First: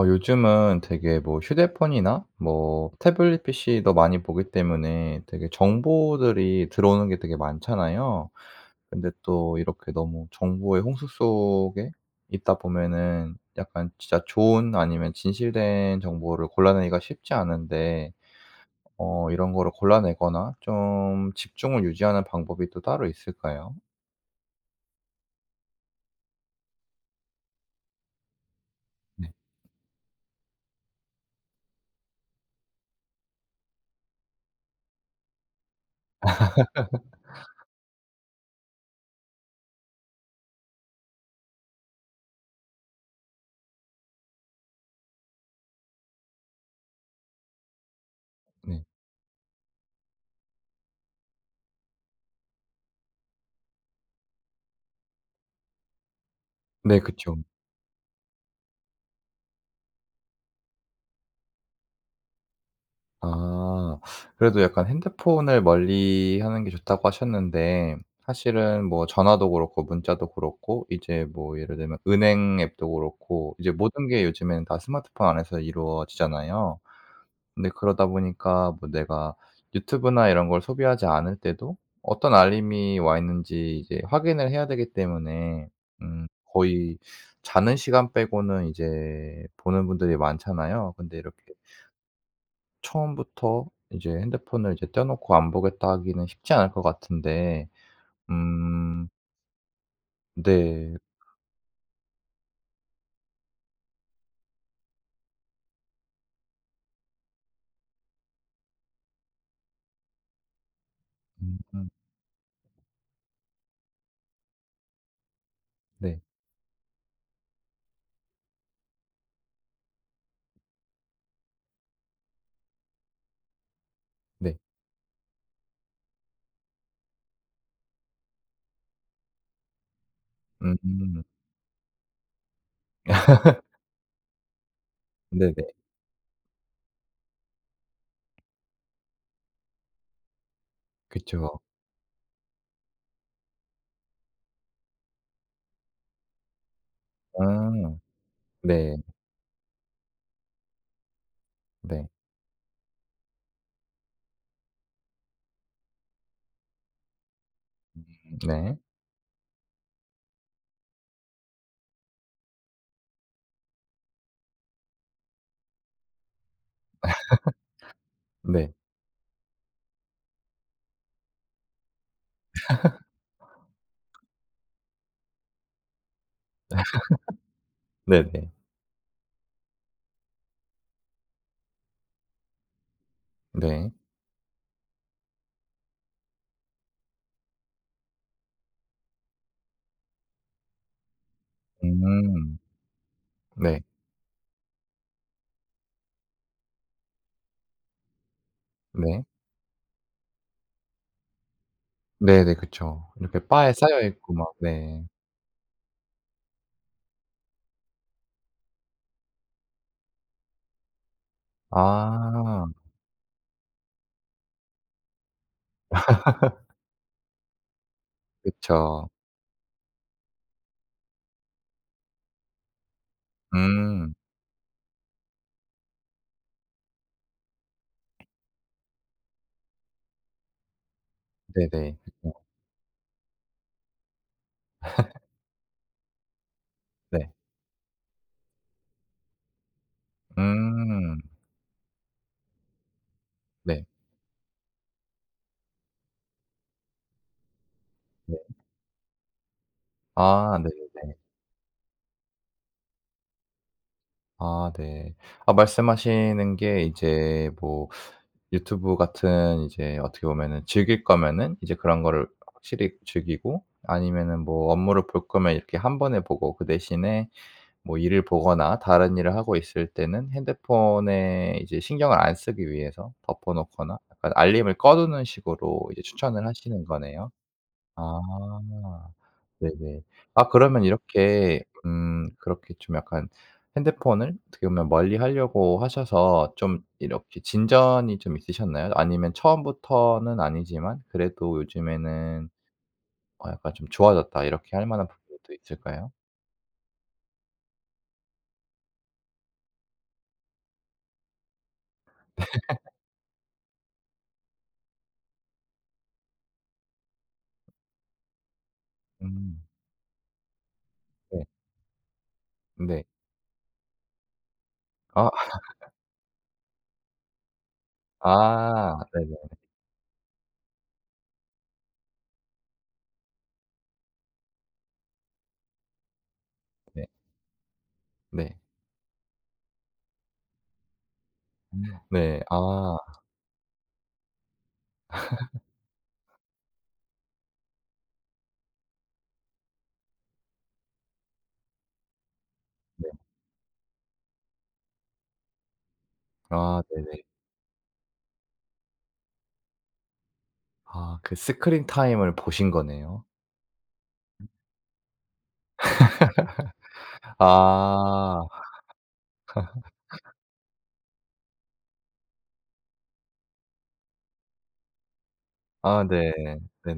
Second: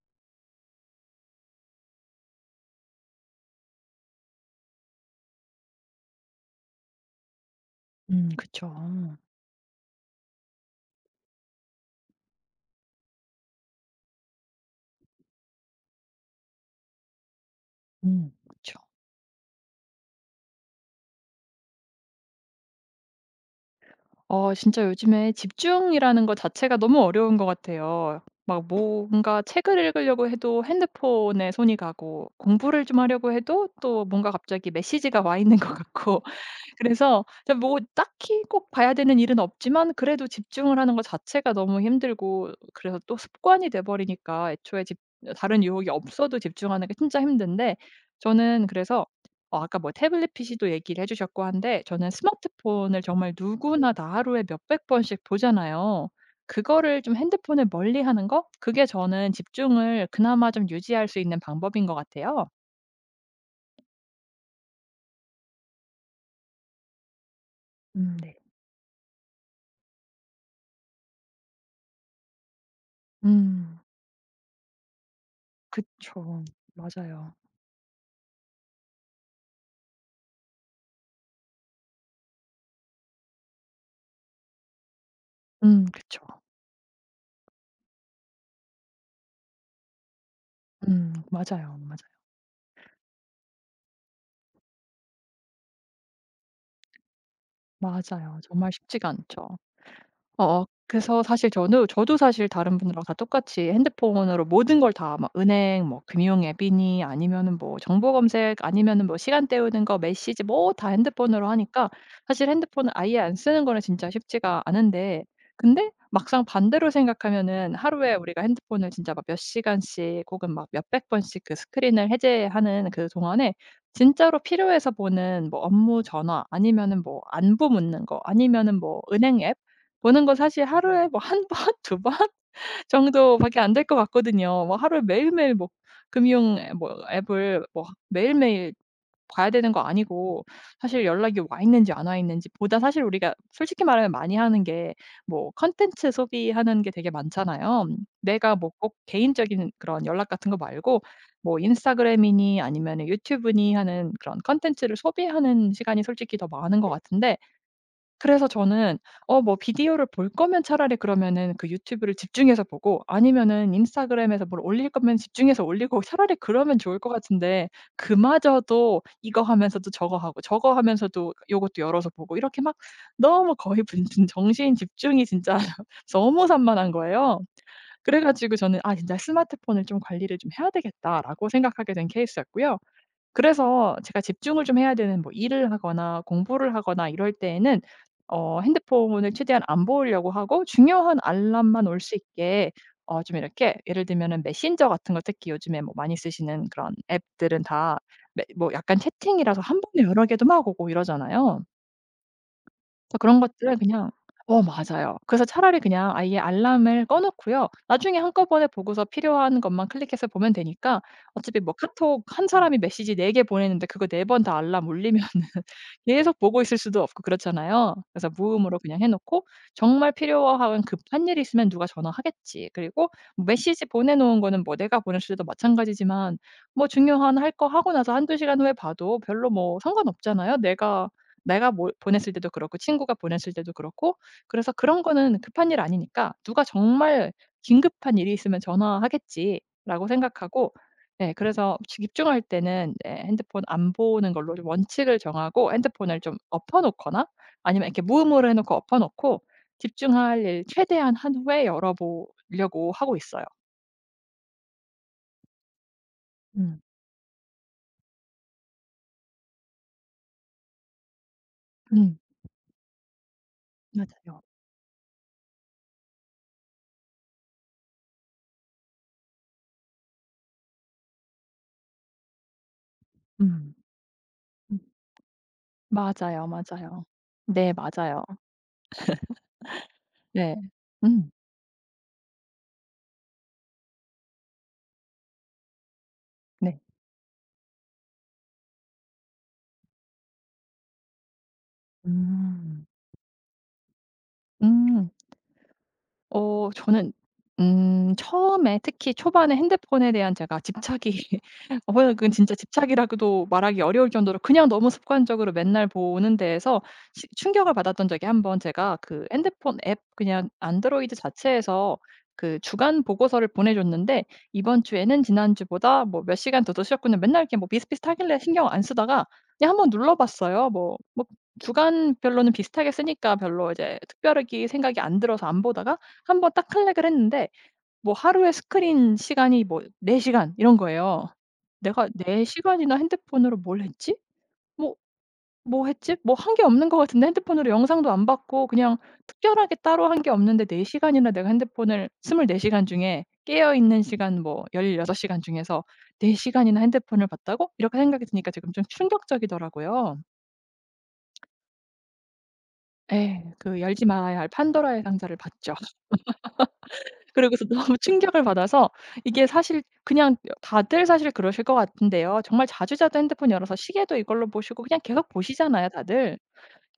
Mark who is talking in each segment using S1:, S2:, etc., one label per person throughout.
S1: 요즘은 되게 뭐 휴대폰이나 뭐 태블릿 PC도 많이 보기 때문에 되게 정보들이 들어오는 게 되게
S2: 음,
S1: 많잖아요. 근데
S2: 그쵸.
S1: 또 이렇게 너무 정보의 홍수 속에 있다 보면은 약간 진짜 좋은 아니면 진실된 정보를 골라내기가 쉽지 않은데
S2: 음, 그쵸.
S1: 이런 거를 골라내거나 좀 집중을 유지하는 방법이 또 따로 있을까요?
S2: 어, 진짜 요즘에 집중이라는 거 자체가 너무 어려운 것 같아요. 막
S1: 네.
S2: 뭔가 책을 읽으려고 해도 핸드폰에 손이 가고, 공부를 좀 하려고 해도 또 뭔가 갑자기 메시지가 와 있는 것 같고. 그래서 뭐 딱히 꼭 봐야 되는 일은 없지만 그래도 집중을 하는 것 자체가 너무 힘들고, 그래서 또 습관이 돼 버리니까 애초에 집 다른 유혹이 없어도 집중하는 게 진짜 힘든데. 저는
S1: 네.
S2: 그래서 어, 아까 뭐 태블릿 PC도 얘기를 해 주셨고 한데, 저는 스마트폰을 정말 누구나 다 하루에 몇백 번씩 보잖아요.
S1: 네.
S2: 그거를 좀
S1: 그쵸.
S2: 핸드폰을 멀리하는 거? 그게 저는 집중을 그나마 좀 유지할 수 있는 방법인 것 같아요.
S1: 아. 그래도 약간 핸드폰을 멀리하는 게 좋다고 하셨는데
S2: 음, 네.
S1: 사실은 뭐 전화도 그렇고 문자도 그렇고 이제 뭐 예를 들면 은행 앱도 그렇고 이제
S2: 음.
S1: 모든 게 요즘에는 다 스마트폰 안에서
S2: 그쵸.
S1: 이루어지잖아요.
S2: 맞아요.
S1: 근데 그러다 보니까 뭐 내가 유튜브나 이런 걸 소비하지 않을 때도 어떤 알림이 와 있는지 이제 확인을 해야 되기 때문에
S2: 음, 그쵸.
S1: 음 거의 자는 시간 빼고는 이제 보는 분들이 많잖아요.
S2: 음,
S1: 근데 이렇게
S2: 맞아요, 맞아요.
S1: 처음부터 이제 핸드폰을 이제 떼어 놓고 안 보겠다 하기는 쉽지 않을 것 같은데
S2: 맞아요. 정말
S1: 음
S2: 쉽지가 않죠. 어어.
S1: 네.
S2: 그래서 사실 저는, 저도 사실 다른 분들하고 다 똑같이 핸드폰으로 모든 걸 다 막 은행 뭐 금융 앱이니, 아니면은 뭐 정보 검색, 아니면은 뭐 시간 때우는 거, 메시지, 뭐 다 핸드폰으로
S1: 음
S2: 하니까 사실 핸드폰을 아예 안 쓰는 거는 진짜 쉽지가 않은데. 근데
S1: 네.
S2: 막상 반대로 생각하면은 하루에 우리가 핸드폰을 진짜 막 몇 시간씩 혹은 막 몇백 번씩 그 스크린을 해제하는 그 동안에 진짜로
S1: 네.
S2: 필요해서 보는 뭐 업무 전화, 아니면은 뭐 안부 묻는 거, 아니면은 뭐 은행 앱 보는 건 사실 하루에 뭐
S1: 음
S2: 한 번, 두 번 정도밖에 안 될 것 같거든요. 뭐 하루에 매일매일
S1: 네네.
S2: 뭐 금융 앱, 뭐 앱을 뭐 매일매일 봐야 되는 거 아니고, 사실 연락이
S1: 그쵸.
S2: 와 있는지 안 와 있는지 보다 사실 우리가 솔직히 말하면 많이 하는 게 뭐 컨텐츠 소비하는 게 되게 많잖아요.
S1: 아
S2: 내가 뭐 꼭
S1: 네.
S2: 개인적인 그런 연락 같은 거 말고 뭐
S1: 네.
S2: 인스타그램이니 아니면 유튜브니 하는 그런 컨텐츠를 소비하는 시간이 솔직히 더 많은 것 같은데. 그래서
S1: 네.
S2: 저는 어, 뭐 비디오를 볼 거면 차라리 그러면은 그 유튜브를 집중해서 보고, 아니면은 인스타그램에서 뭘 올릴 거면 집중해서 올리고 차라리 그러면 좋을 것 같은데,
S1: 네.
S2: 그마저도 이거 하면서도 저거 하고 저거 하면서도 요것도 열어서 보고 이렇게 막 너무 거의 무슨 정신 집중이 진짜 너무 산만한 거예요. 그래
S1: 네네. 네.
S2: 가지고 저는 '아, 진짜 스마트폰을 좀 관리를 좀 해야 되겠다.'라고 생각하게 된 케이스였고요.
S1: 네.
S2: 그래서 제가 집중을 좀 해야 되는 뭐 일을 하거나 공부를 하거나 이럴 때에는 어, 핸드폰을 최대한 안 보려고 하고 중요한 알람만 올 수
S1: 음
S2: 있게 어, 좀 이렇게
S1: 네.
S2: 예를 들면은 메신저 같은 거 특히 요즘에 뭐 많이 쓰시는 그런 앱들은 다 매 뭐 약간
S1: 네.
S2: 채팅이라서 한 번에 여러 개도 막 오고 이러잖아요.
S1: 네네. 그쵸.
S2: 그래서 그런
S1: 이렇게
S2: 것들
S1: 바에
S2: 은
S1: 쌓여
S2: 그냥
S1: 있고 막
S2: 어,
S1: 네.
S2: 맞아요. 그래서 차라리 그냥 아예 알람을 꺼 놓고요. 나중에 한꺼번에 보고서 필요한 것만 클릭해서 보면 되니까. 어차피 뭐 카톡 한
S1: 아
S2: 사람이 메시지 4개 보내는데 그거 4번 다 알람 울리면은 계속 보고 있을 수도 없고 그렇잖아요. 그래서 무음으로 그냥 해
S1: 그쵸.
S2: 놓고, 정말 필요한 급한 일이 있으면 누가 전화하겠지. 그리고 뭐 메시지 보내
S1: 음
S2: 놓은 거는 뭐 내가 보냈을 때도 마찬가지지만 뭐 중요한 할 거 하고 나서 한두 시간 후에 봐도 별로 뭐 상관없잖아요. 내가 뭘
S1: 네네.
S2: 보냈을
S1: 그쵸.
S2: 때도 그렇고 친구가 보냈을 때도 그렇고. 그래서 그런 거는 급한 일 아니니까 '누가
S1: 네.
S2: 정말 긴급한 일이 있으면 전화하겠지.'라고 생각하고
S1: 음
S2: 네, 그래서 집 집중할 때는 네, 핸드폰
S1: 네.
S2: 안 보는 걸로 좀 원칙을 정하고 핸드폰을 좀 엎어 놓거나 아니면 이렇게
S1: 네.
S2: 무음으로 해 놓고 엎어 놓고 집중할
S1: 아
S2: 일 최대한
S1: 네네네.
S2: 한 후에 열어 보려고 하고 있어요.
S1: 아 네. 아 말씀하시는
S2: 음.
S1: 게 이제 뭐 유튜브 같은 이제 어떻게 보면은 즐길 거면은 이제 그런
S2: 음.
S1: 거를 확실히 즐기고 아니면은
S2: 맞아요.
S1: 뭐 업무를 볼 거면 이렇게 한 번에 보고 그 대신에 뭐 일을 보거나 다른 일을 하고 있을 때는 핸드폰에 이제 신경을 안 쓰기 위해서 덮어
S2: 음.
S1: 놓거나 약간 알림을
S2: 음.
S1: 꺼 두는 식으로 이제
S2: 맞아요,
S1: 추천을 하시는
S2: 맞아요.
S1: 거네요.
S2: 네,
S1: 아.
S2: 맞아요.
S1: 네네. 아
S2: 네.
S1: 그러면
S2: 음.
S1: 이렇게 그렇게 좀 약간 핸드폰을 어떻게 보면 멀리하려고 하셔서
S2: 네.
S1: 좀 이렇게 진전이 좀 있으셨나요? 아니면 처음부터는 아니지만 그래도 요즘에는
S2: 음.
S1: 약간 좀 좋아졌다 이렇게 할 만한
S2: 음.
S1: 부분도 있을까요?
S2: 어, 저는 음, 처음에 특히 초반에 핸드폰에 대한 제가 집착이 어, 그건 진짜 집착이라고도 말하기 어려울 정도로 그냥 너무 습관적으로 맨날 보는 데에서 시 충격을 받았던 적이 한 번, 제가 그
S1: 음.
S2: 핸드폰 앱 그냥 안드로이드
S1: 네.
S2: 자체에서 그 주간
S1: 네.
S2: 보고서를 보내 줬는데 "이번 주에는
S1: 아.
S2: 지난주보다 뭐 몇 시간 더 드셨군요." 맨날 이렇게 뭐 비슷비슷하길래 신경 안
S1: 아
S2: 쓰다가
S1: 네네.
S2: 그냥 한번 눌러 봤어요. 뭐, 주간별로는 비슷하게 쓰니까 별로 이제 특별하게 생각이 안 들어서 안 보다가 한 번 딱 클릭을
S1: 네.
S2: 했는데 뭐 하루에
S1: 네.
S2: 스크린 시간이 뭐 4 시간 이런 거예요. 내가
S1: 네.
S2: 4 시간이나
S1: 아
S2: 핸드폰으로 뭘 했지? 뭐 뭐 했지? 뭐 한 게 없는 것 같은데 핸드폰으로 영상도 안 봤고 그냥 특별하게 따로 한 게 없는데 4 시간이나, 내가 핸드폰을 24 시간
S1: 네.
S2: 중에 깨어 있는 시간 뭐 16 시간 중에서 4 시간이나
S1: 아 네네.
S2: 핸드폰을 봤다고? 이렇게 생각이 드니까 지금 좀 충격적이더라고요.
S1: 아 그 스크린 타임을 보신 거네요.
S2: 예. 그 열지 말아야 할 판도라의 상자를 봤죠. 그러고서 너무 충격을
S1: 아.
S2: 받아서 이게 사실 그냥 다들 사실 그러실 것 같은데요. 정말 자주자주 핸드폰 열어서 시계도 이걸로 보시고 그냥 계속 보시잖아요,
S1: 아 네.
S2: 다들.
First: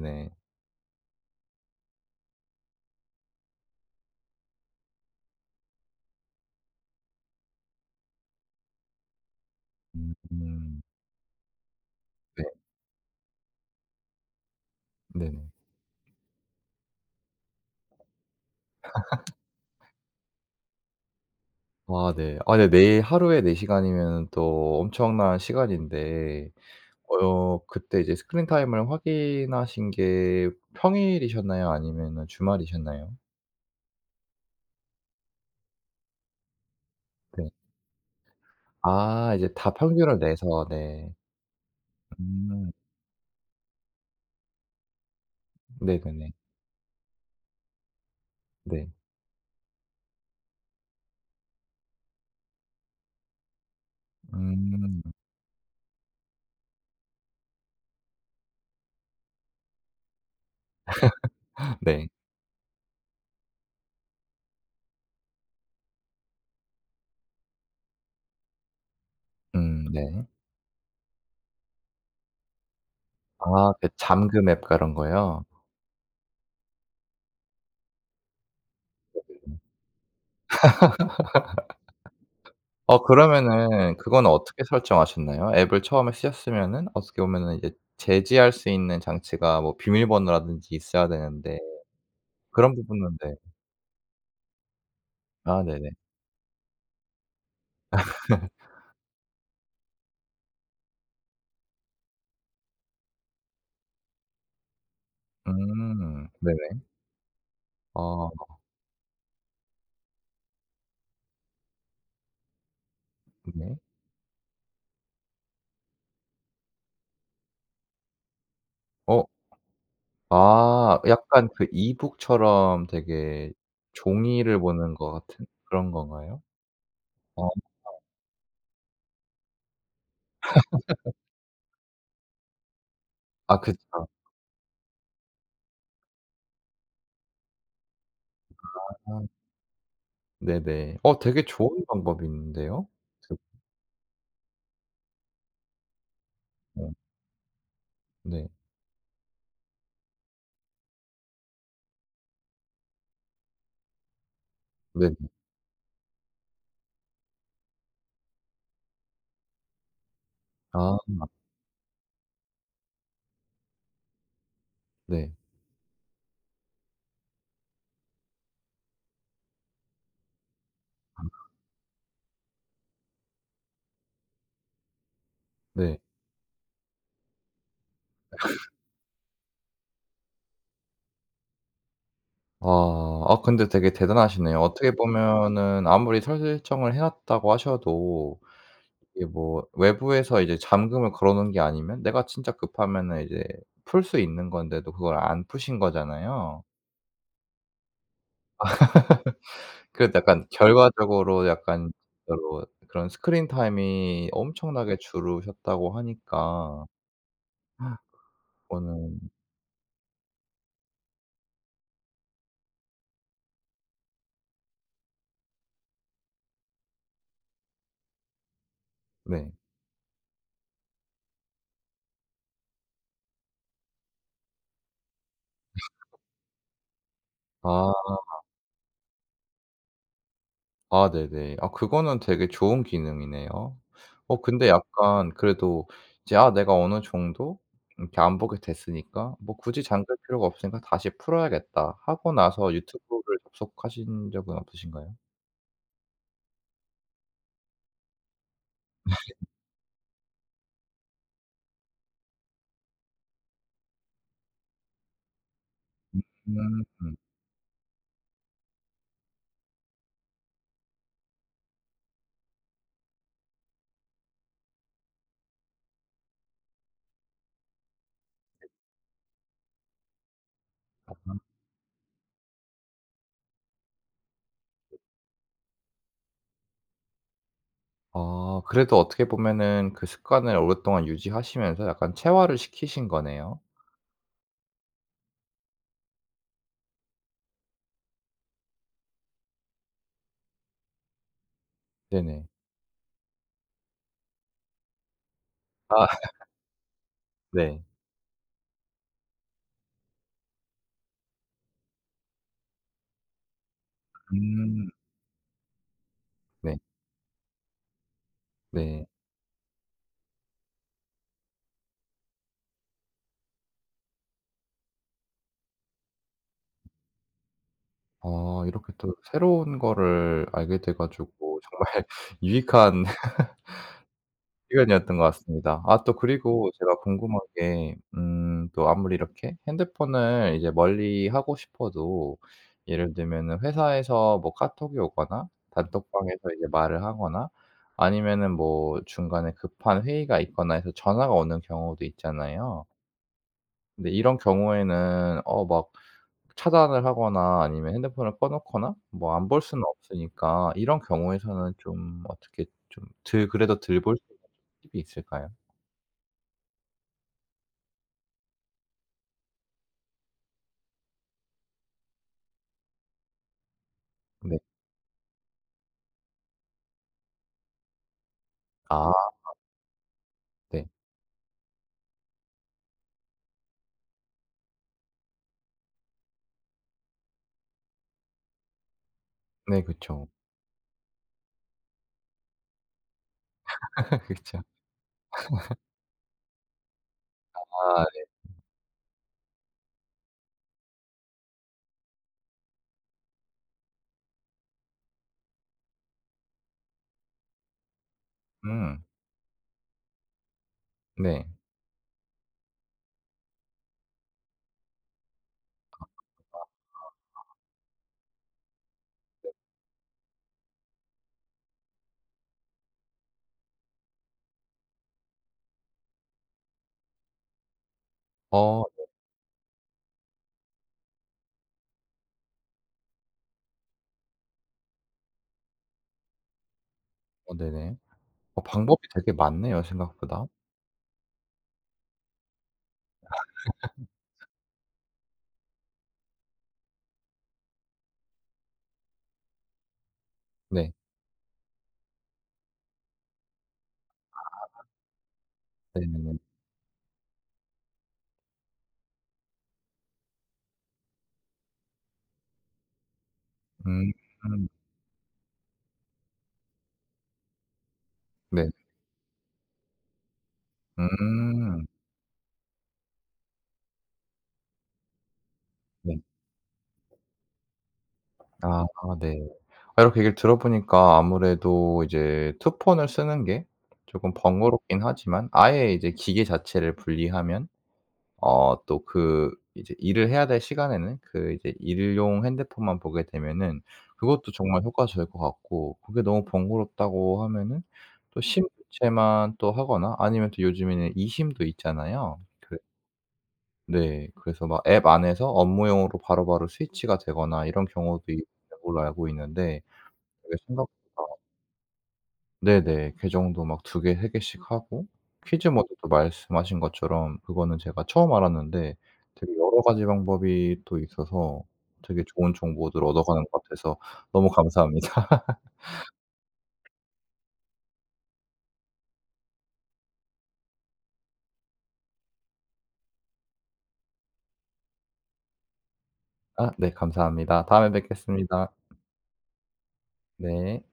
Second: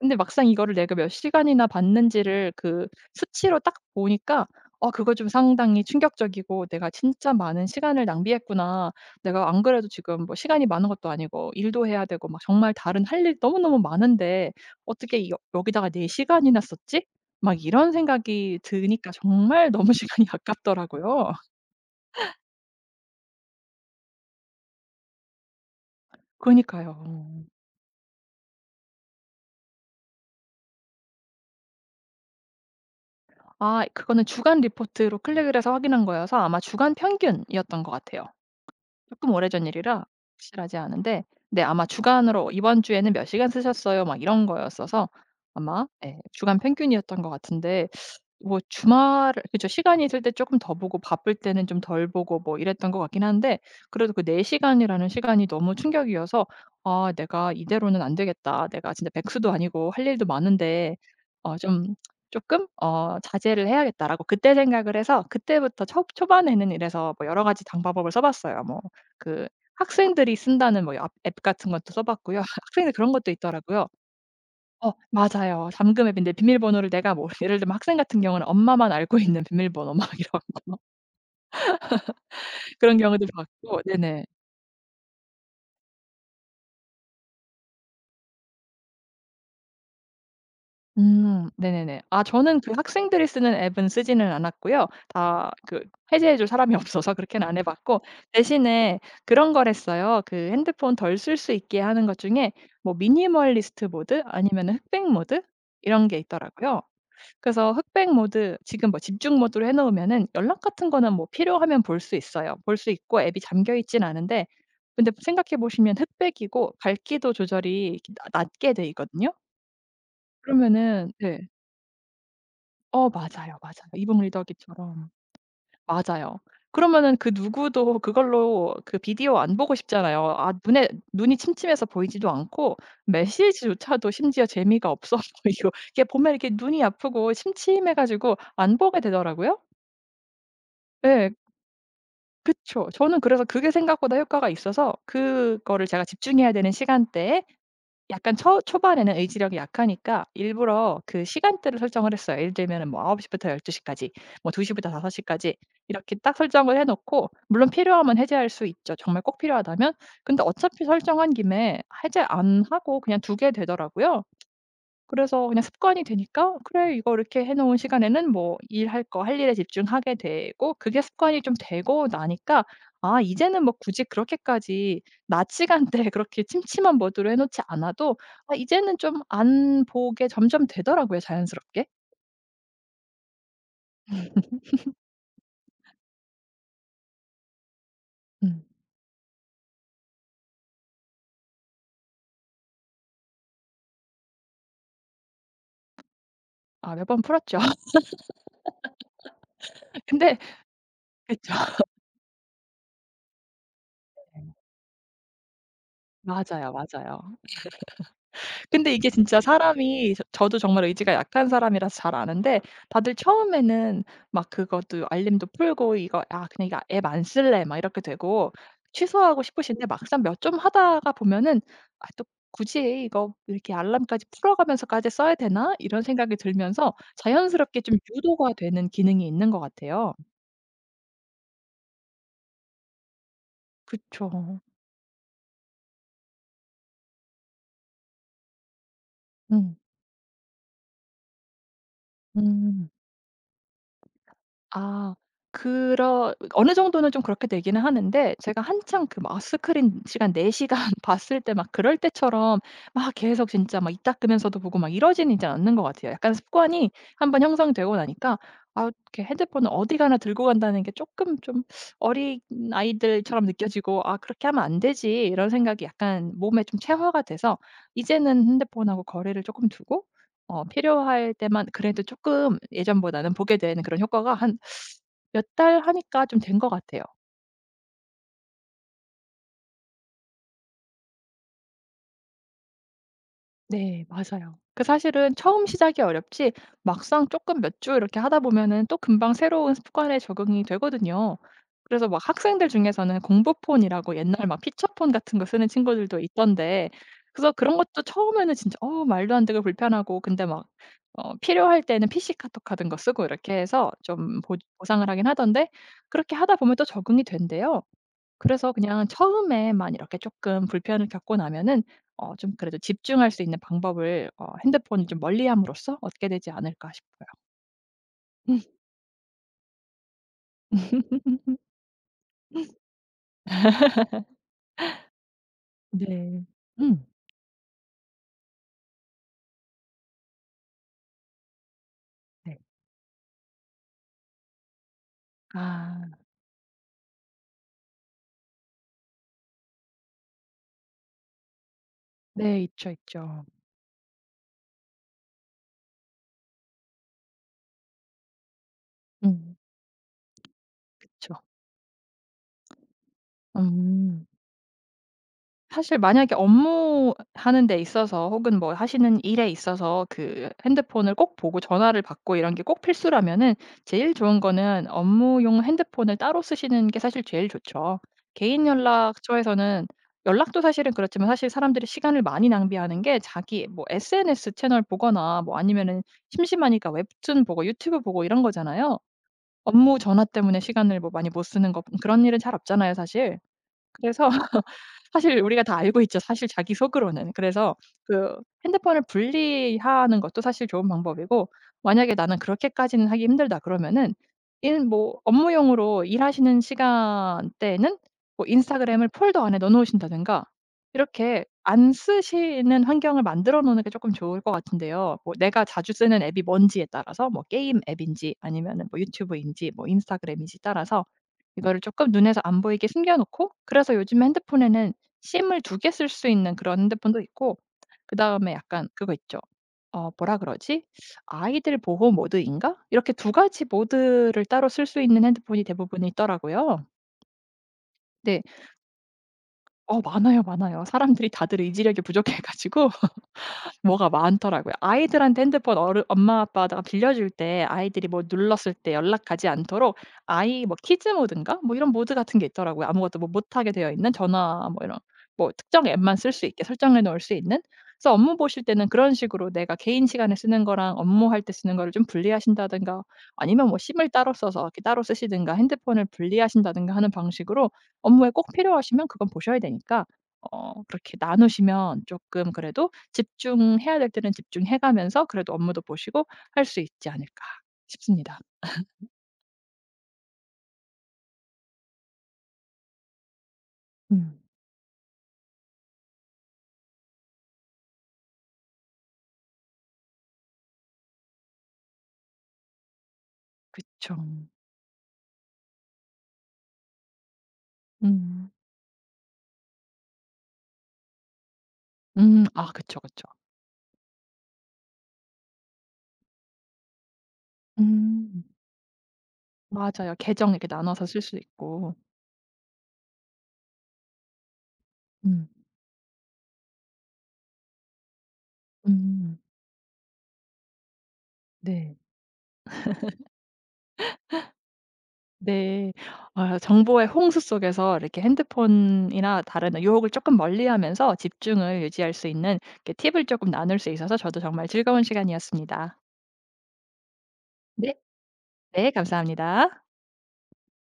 S2: 근데 막상 이거를 내가 몇 시간이나 봤는지를 그 수치로 딱 보니까 아, 그거 좀 상당히 충격적이고 '내가 진짜 많은 시간을 낭비했구나. 내가 안 그래도 지금 뭐 시간이
S1: 음.
S2: 많은 것도 아니고 일도 해야 되고 막
S1: 네.
S2: 정말 다른 할 일 너무너무 많은데 어떻게 여
S1: 네네.
S2: 여기다가 내 시간이나 썼지?' 막 이런 생각이 드니까 정말 너무 시간이 아깝더라고요.
S1: 아 네. 아 네 매일 하루에 4시간 시간이면은 또 엄청난 시간인데
S2: 그니까요.
S1: 그때 이제 스크린 타임을 확인하신 게 평일이셨나요? 아니면은 주말이셨나요?
S2: 아, 그거는 주간 리포트로 클릭을 해서 확인한 거여서 아마 주간
S1: 네.
S2: 평균이었던 것 같아요. 조금
S1: 아 이제
S2: 오래전
S1: 다
S2: 일이라
S1: 평균을 내서
S2: 확실하지
S1: 네.
S2: 않은데 네, 아마 주간으로
S1: 음.
S2: "이번 주에는 몇 시간 쓰셨어요." 막 이런 거였어서 아마 예
S1: 네네네.
S2: 주간 평균이었던 것 같은데 뭐
S1: 네.
S2: 주말 그죠. 시간이 있을 때 쪼끔 더 보고 바쁠 때는 좀 덜 보고 뭐 이랬던 것 같긴 한데 그래도 그 4
S1: 음.
S2: 시간이라는 시간이 너무 충격이어서 '아, 내가 이대로는 안 되겠다. 내가 진짜 백수도 아니고 할 일도 많은데 어, 좀
S1: 네.
S2: 쪼끔 어, 자제를 해야겠다.'라고 그때 생각을 해서, 그때부터 초 초반에는 이래서 뭐 여러 가지 방법을 써 봤어요. 뭐 그
S1: 네.
S2: 학생들이 쓴다는 뭐 앱 같은 것도 써 봤고요. 학생들 그런 것도
S1: 아
S2: 있더라고요.
S1: 그 잠금 앱
S2: 어,
S1: 그런 거요?
S2: 맞아요. 잠금 앱인데 비밀번호를 내가 뭐 예를 들면 학생 같은 경우는 엄마만 알고 있는 비밀번호 막 이런 거, 그런 경우도 봤고
S1: 그러면은
S2: 네네.
S1: 그건 어떻게 설정하셨나요? 앱을 처음에 쓰셨으면은 어떻게 보면은 이제 제지할 수 있는 장치가 뭐 비밀번호라든지 있어야
S2: 음,
S1: 되는데
S2: 네네네. 아, 저는 그
S1: 그런 부분은
S2: 학생들이
S1: 네.
S2: 쓰는 앱은 쓰지는 않았고요. 다
S1: 아
S2: 그
S1: 네네.
S2: 해제해 줄 사람이 없어서 그렇게는 안 해 봤고 대신에 그런 걸 했어요. 그 핸드폰 덜 쓸 수 있게 하는 것 중에 뭐 미니멀리스트 모드 아니면은 흑백 모드 이런 게
S1: 네네.
S2: 있더라고요. 그래서 흑백
S1: 아
S2: 모드, 지금 뭐 집중 모드로 해 놓으면은 연락 같은 거는 뭐 필요하면 볼 수 있어요. 볼 수 있고 앱이 잠겨
S1: 네.
S2: 있진 않은데 근데 생각해 보시면 흑백이고 밝기도 조절이 이렇게 낮 낮게 돼
S1: 어
S2: 있거든요. 그러면은 네.
S1: 약간 그 이북처럼
S2: 어,
S1: 되게
S2: 맞아요, 맞아요. 이북
S1: 종이를 보는
S2: 리더기처럼.
S1: 것 같은 그런
S2: 맞아요.
S1: 건가요?
S2: 그러면은 그
S1: 어
S2: 누구도 그걸로 그 비디오 안 보고 싶잖아요. 아, 눈에 눈이 침침해서 보이지도 않고,
S1: 아 그쵸.
S2: 메시지조차도 심지어 재미가 없어 보이고, 이게 보면 이렇게 눈이 아프고 침침해 가지고 안 보게
S1: 아
S2: 되더라고요.
S1: 네네. 어
S2: 예.
S1: 되게 좋은 방법인데요.
S2: 그쵸. 저는 그래서 그게 생각보다 효과가 있어서 그거를 제가 집중해야 되는
S1: 듣고
S2: 시간대에 약간
S1: 네.
S2: 초 초반에는 의지력이 약하니까 일부러 그 시간대를 설정을 했어요. 예를 들면은 뭐 9 시부터 12 시까지 뭐 2 시부터 5
S1: 네네.
S2: 시까지 이렇게 딱 설정을 해 놓고, 물론 필요하면 해제할 수 있죠, 정말 꼭 필요하다면. 근데 어차피
S1: 아
S2: 설정한 김에 해제 안 하고 그냥 두게 되더라고요.
S1: 네.
S2: 그래서 그냥 습관이 되니까 '그래 이거 이렇게 해 놓은 시간에는 뭐 일할 거 할 일에 집중하게 되고' 그게 습관이 좀 되고 나니까 '아, 이제는 뭐 굳이 그렇게까지 낮
S1: 네.
S2: 시간대에 그렇게 침침한 모드로 해 놓지 않아도 아, 이제는 좀 안 보게 점점 되더라고요 자연스럽게.'
S1: 아. 아 근데 되게 대단하시네요. 어떻게 보면은 아무리 설정을 해 놨다고 하셔도
S2: 음.
S1: 이게 뭐 외부에서 이제 잠금을 걸어 놓은 게 아니면 내가 진짜 급하면은 이제 풀 수 있는 건데도 그걸 안 푸신 거잖아요.
S2: 아, 몇 번 풀었죠.
S1: 그래서
S2: 근데
S1: 약간 결과적으로
S2: 그쵸.
S1: 약간 진짜로 그런 스크린 타임이 엄청나게 줄으셨다고
S2: 맞아요. 맞아요,
S1: 하니까
S2: 맞아요. 근데 이게
S1: 그거는
S2: 진짜 사람이, 저도 정말 의지가 약한 사람이라서 잘 아는데 다들 처음에는 막 그것도 알림도 풀고 이거 '아, 그냥 이거 앱 안 쓸래.' 막 이렇게 되고 취소하고
S1: 네.
S2: 싶으신데 막상 몇 좀 하다가 보면은 '아, 또 굳이 이거 이렇게 알람까지 풀어가면서까지 써야 되나?' 이런 생각이 들면서 자연스럽게 좀
S1: 아.
S2: 유도가 되는 기능이 있는 것 같아요.
S1: 아 네네. 아 그거는 되게 좋은 기능이네요.
S2: 그쵸.
S1: 근데 약간 그래도 이제 '아 내가 어느 정도 이렇게 안 보게 됐으니까 뭐
S2: 음.
S1: 굳이 잠글 필요가 없으니까 다시 풀어야겠다.' 하고 나서
S2: 음.
S1: 유튜브를 접속하신 적은
S2: 아.
S1: 없으신가요?
S2: 그러 어느 정도는 좀 그렇게 되기는 하는데 제가 한창 그 막 스크린 시간 4 시간 봤을 때 막 그럴 때처럼 막 계속 진짜 막 입 닦으면서도 보고 막 이러지는 이제 않는 것 같아요. 약간 습관이
S1: 음.
S2: 한번 형성되고 나니까 아, 이렇게 핸드폰을 어디 가나 들고 간다는 게 조금 좀 어린 아이들처럼 느껴지고 '아, 그렇게 하면 안 되지.' 이런 생각이 약간 몸에 좀 체화가 돼서 이제는 핸드폰하고 거리를 조금 두고 어, 필요할 때만 그래도 조금 예전보다는 보게 되는 그런 효과가 한 몇 달 하니까 좀 된 것 같아요.
S1: 아 그래도 어떻게 보면은 그 습관을 오랫동안 유지하시면서 약간 체화를 시키신 거네요.
S2: 네, 맞아요. 그 사실은 처음 시작이 어렵지 막상 쪼끔 몇 주 이렇게 하다 보면은 또 금방 새로운 습관에 적응이 되거든요. 그래서 막
S1: 네네.
S2: 학생들 중에서는 공부폰이라고 옛날 막 피처폰 같은 거 쓰는
S1: 아
S2: 친구들도 있던데 그래서 그런
S1: 네.
S2: 것도 처음에는 진짜 어, 말도 안 되고 불편하고 근데 막 어, 필요할 때는 PC 카톡 같은 거 쓰고 이렇게 해서 좀 보
S1: 음.
S2: 보상을 하긴 하던데 그렇게 하다 보면
S1: 네.
S2: 또 적응이 된대요. 그래서
S1: 네.
S2: 그냥 처음에만 이렇게 조금 불편을 겪고 나면은 어, 좀 그래도 집중할 수 있는 방법을 어, 핸드폰을 좀 멀리함으로써 얻게 되지 않을까 싶어요.
S1: 아 이렇게 또 새로운 거를 알게 돼 가지고 정말 유익한 시간이었던 것 같습니다. 아 또
S2: 네.
S1: 그리고 제가
S2: 음.
S1: 궁금한 게 또 아무리 이렇게 핸드폰을 이제 멀리하고 싶어도
S2: 네.
S1: 예를 들면은 회사에서 뭐 카톡이 오거나
S2: 아,
S1: 단톡방에서 이제 말을 하거나 아니면은 뭐 중간에 급한 회의가 있거나 해서 전화가 오는 경우도
S2: 네.
S1: 있잖아요.
S2: 있죠, 있죠.
S1: 근데 이런 경우에는 막 차단을 하거나 아니면 핸드폰을 꺼 놓거나 뭐 안
S2: 음.
S1: 볼 수는 없으니까 이런
S2: 그쵸.
S1: 경우에서는 좀 어떻게 좀 덜 그래도 덜 볼 수
S2: 음.
S1: 있는 팁이 있을까요?
S2: 사실 만약에 업무하는 데 있어서 혹은 뭐 하시는 일에 있어서 그 핸드폰을 꼭 보고 전화를 받고 이런 게 꼭 필수라면은 제일 좋은
S1: 네.
S2: 거는 업무용 핸드폰을 따로 쓰시는 게 사실 제일 좋죠. 개인
S1: 아
S2: 연락처에서는 연락도
S1: 네.
S2: 사실은 그렇지만 사실 사람들이 시간을 많이 낭비하는 게 자기 뭐 SNS 채널 보거나 뭐 아니면은 심심하니까 웹툰 보고 유튜브 보고 이런 거잖아요.
S1: 네
S2: 업무 전화
S1: 그쵸.
S2: 때문에 시간을 뭐 많이 못 쓰는 거 그런 일은 잘 없잖아요, 사실. 그래서
S1: 그쵸.
S2: 사실 우리가 다 알고 있죠, 사실 자기 속으로는. 그래서
S1: 아
S2: 그 핸드폰을 분리하는 것도 사실 좋은 방법이고 만약에 '나는 그렇게까지는 하기 힘들다.' 그러면은 인 뭐 업무용으로 일하시는 시간대에는 뭐
S1: 음
S2: 인스타그램을 폴더 안에 넣어 놓으신다든가 이렇게
S1: 네.
S2: 안 쓰시는 환경을 만들어 놓는 게 조금 좋을 것 같은데요. 뭐 내가 자주 쓰는 앱이 뭔지에 따라서 뭐 게임 앱인지 아니면은 뭐 유튜브인지 뭐 인스타그램인지 따라서 이거를 조금 눈에서 안 보이게 숨겨 놓고. 그래서 요즘 핸드폰에는 심을 두 개 쓸 수 있는 그런 핸드폰도 있고 그다음에 약간
S1: 어
S2: 그거 있죠. 어, 뭐라 그러지? 아이들 보호 모드인가? 이렇게 두 가지 모드를 따로 쓸 수 있는 핸드폰이 대부분이 있더라고요.
S1: 어 네네.
S2: 네.
S1: 어 방법이 되게 많네요
S2: 어, 많아요,
S1: 생각보다.
S2: 많아요. 사람들이 다들 의지력이 부족해 가지고 뭐가 많더라고요. 아이들한테 핸드폰 어르 엄마 아빠가 빌려줄 때 아이들이 뭐 눌렀을 때 연락 가지 않도록 아이 뭐
S1: 네.
S2: 키즈 모드인가? 뭐 이런 모드 같은 게 있더라고요. 아무것도 뭐 못하게 되어 있는 전화 뭐 이런 뭐 특정 앱만 쓸
S1: 네네네.
S2: 수 있게 설정해 놓을 수 있는. 그래서 업무 보실 때는 그런 식으로 내가 개인 시간에 쓰는 거랑 업무할 때 쓰는 거를 좀 분리하신다든가 아니면 뭐 심을
S1: 음
S2: 따로 써서 이렇게 따로 쓰시든가 핸드폰을 분리하신다든가 하는 방식으로 업무에 꼭
S1: 네.
S2: 필요하시면 그건 보셔야 되니까 어, 그렇게
S1: 음
S2: 나누시면 조금 그래도 집중해야 될 때는 집중해 가면서 그래도 업무도
S1: 네.
S2: 보시고 할 수 있지 않을까 싶습니다.
S1: 아 네. 아 이렇게 얘기를 들어보니까 아무래도 이제 투폰을 쓰는 게 조금
S2: 음.
S1: 번거롭긴 하지만 아예 이제 기계 자체를 분리하면 또 그 이제 일을 해야 될 시간에는 그 이제 일용 핸드폰만 보게 되면은
S2: 그쵸.
S1: 그것도 정말 효과적일 것 같고 그게 너무 번거롭다고 하면은 또
S2: 음.
S1: 심부채만 또 하거나 아니면 또 요즘에는 이심도 있잖아요.
S2: 음. 아,
S1: 그래
S2: 그쵸, 그쵸.
S1: 네. 그래서 막 앱 안에서 업무용으로 바로바로 스위치가 되거나 이런 경우도
S2: 음.
S1: 있는 걸로 알고 있는데
S2: 맞아요. 계정 이렇게
S1: 게각
S2: 나눠서 쓸 수 있고.
S1: 네네. 계정도 막 2개 개 3개 개씩 하고
S2: 음.
S1: 퀴즈 모드도 말씀하신 것처럼 그거는 제가 처음 알았는데
S2: 음.
S1: 되게 여러 가지 방법이 또 있어서
S2: 네.
S1: 되게 좋은 정보들 얻어가는 것 같아서 너무 감사합니다.
S2: 네. 아, 정보의 홍수 속에서 이렇게 핸드폰이나 다른 유혹을 쪼끔 멀리하면서 집중을 유지할 수 있는 이렇게 팁을 쪼끔 나눌 수 있어서 저도 정말 즐거운 시간이었습니다.
S1: 아 네 감사합니다. 다음에
S2: 네.
S1: 뵙겠습니다.
S2: 네, 감사합니다.
S1: 네.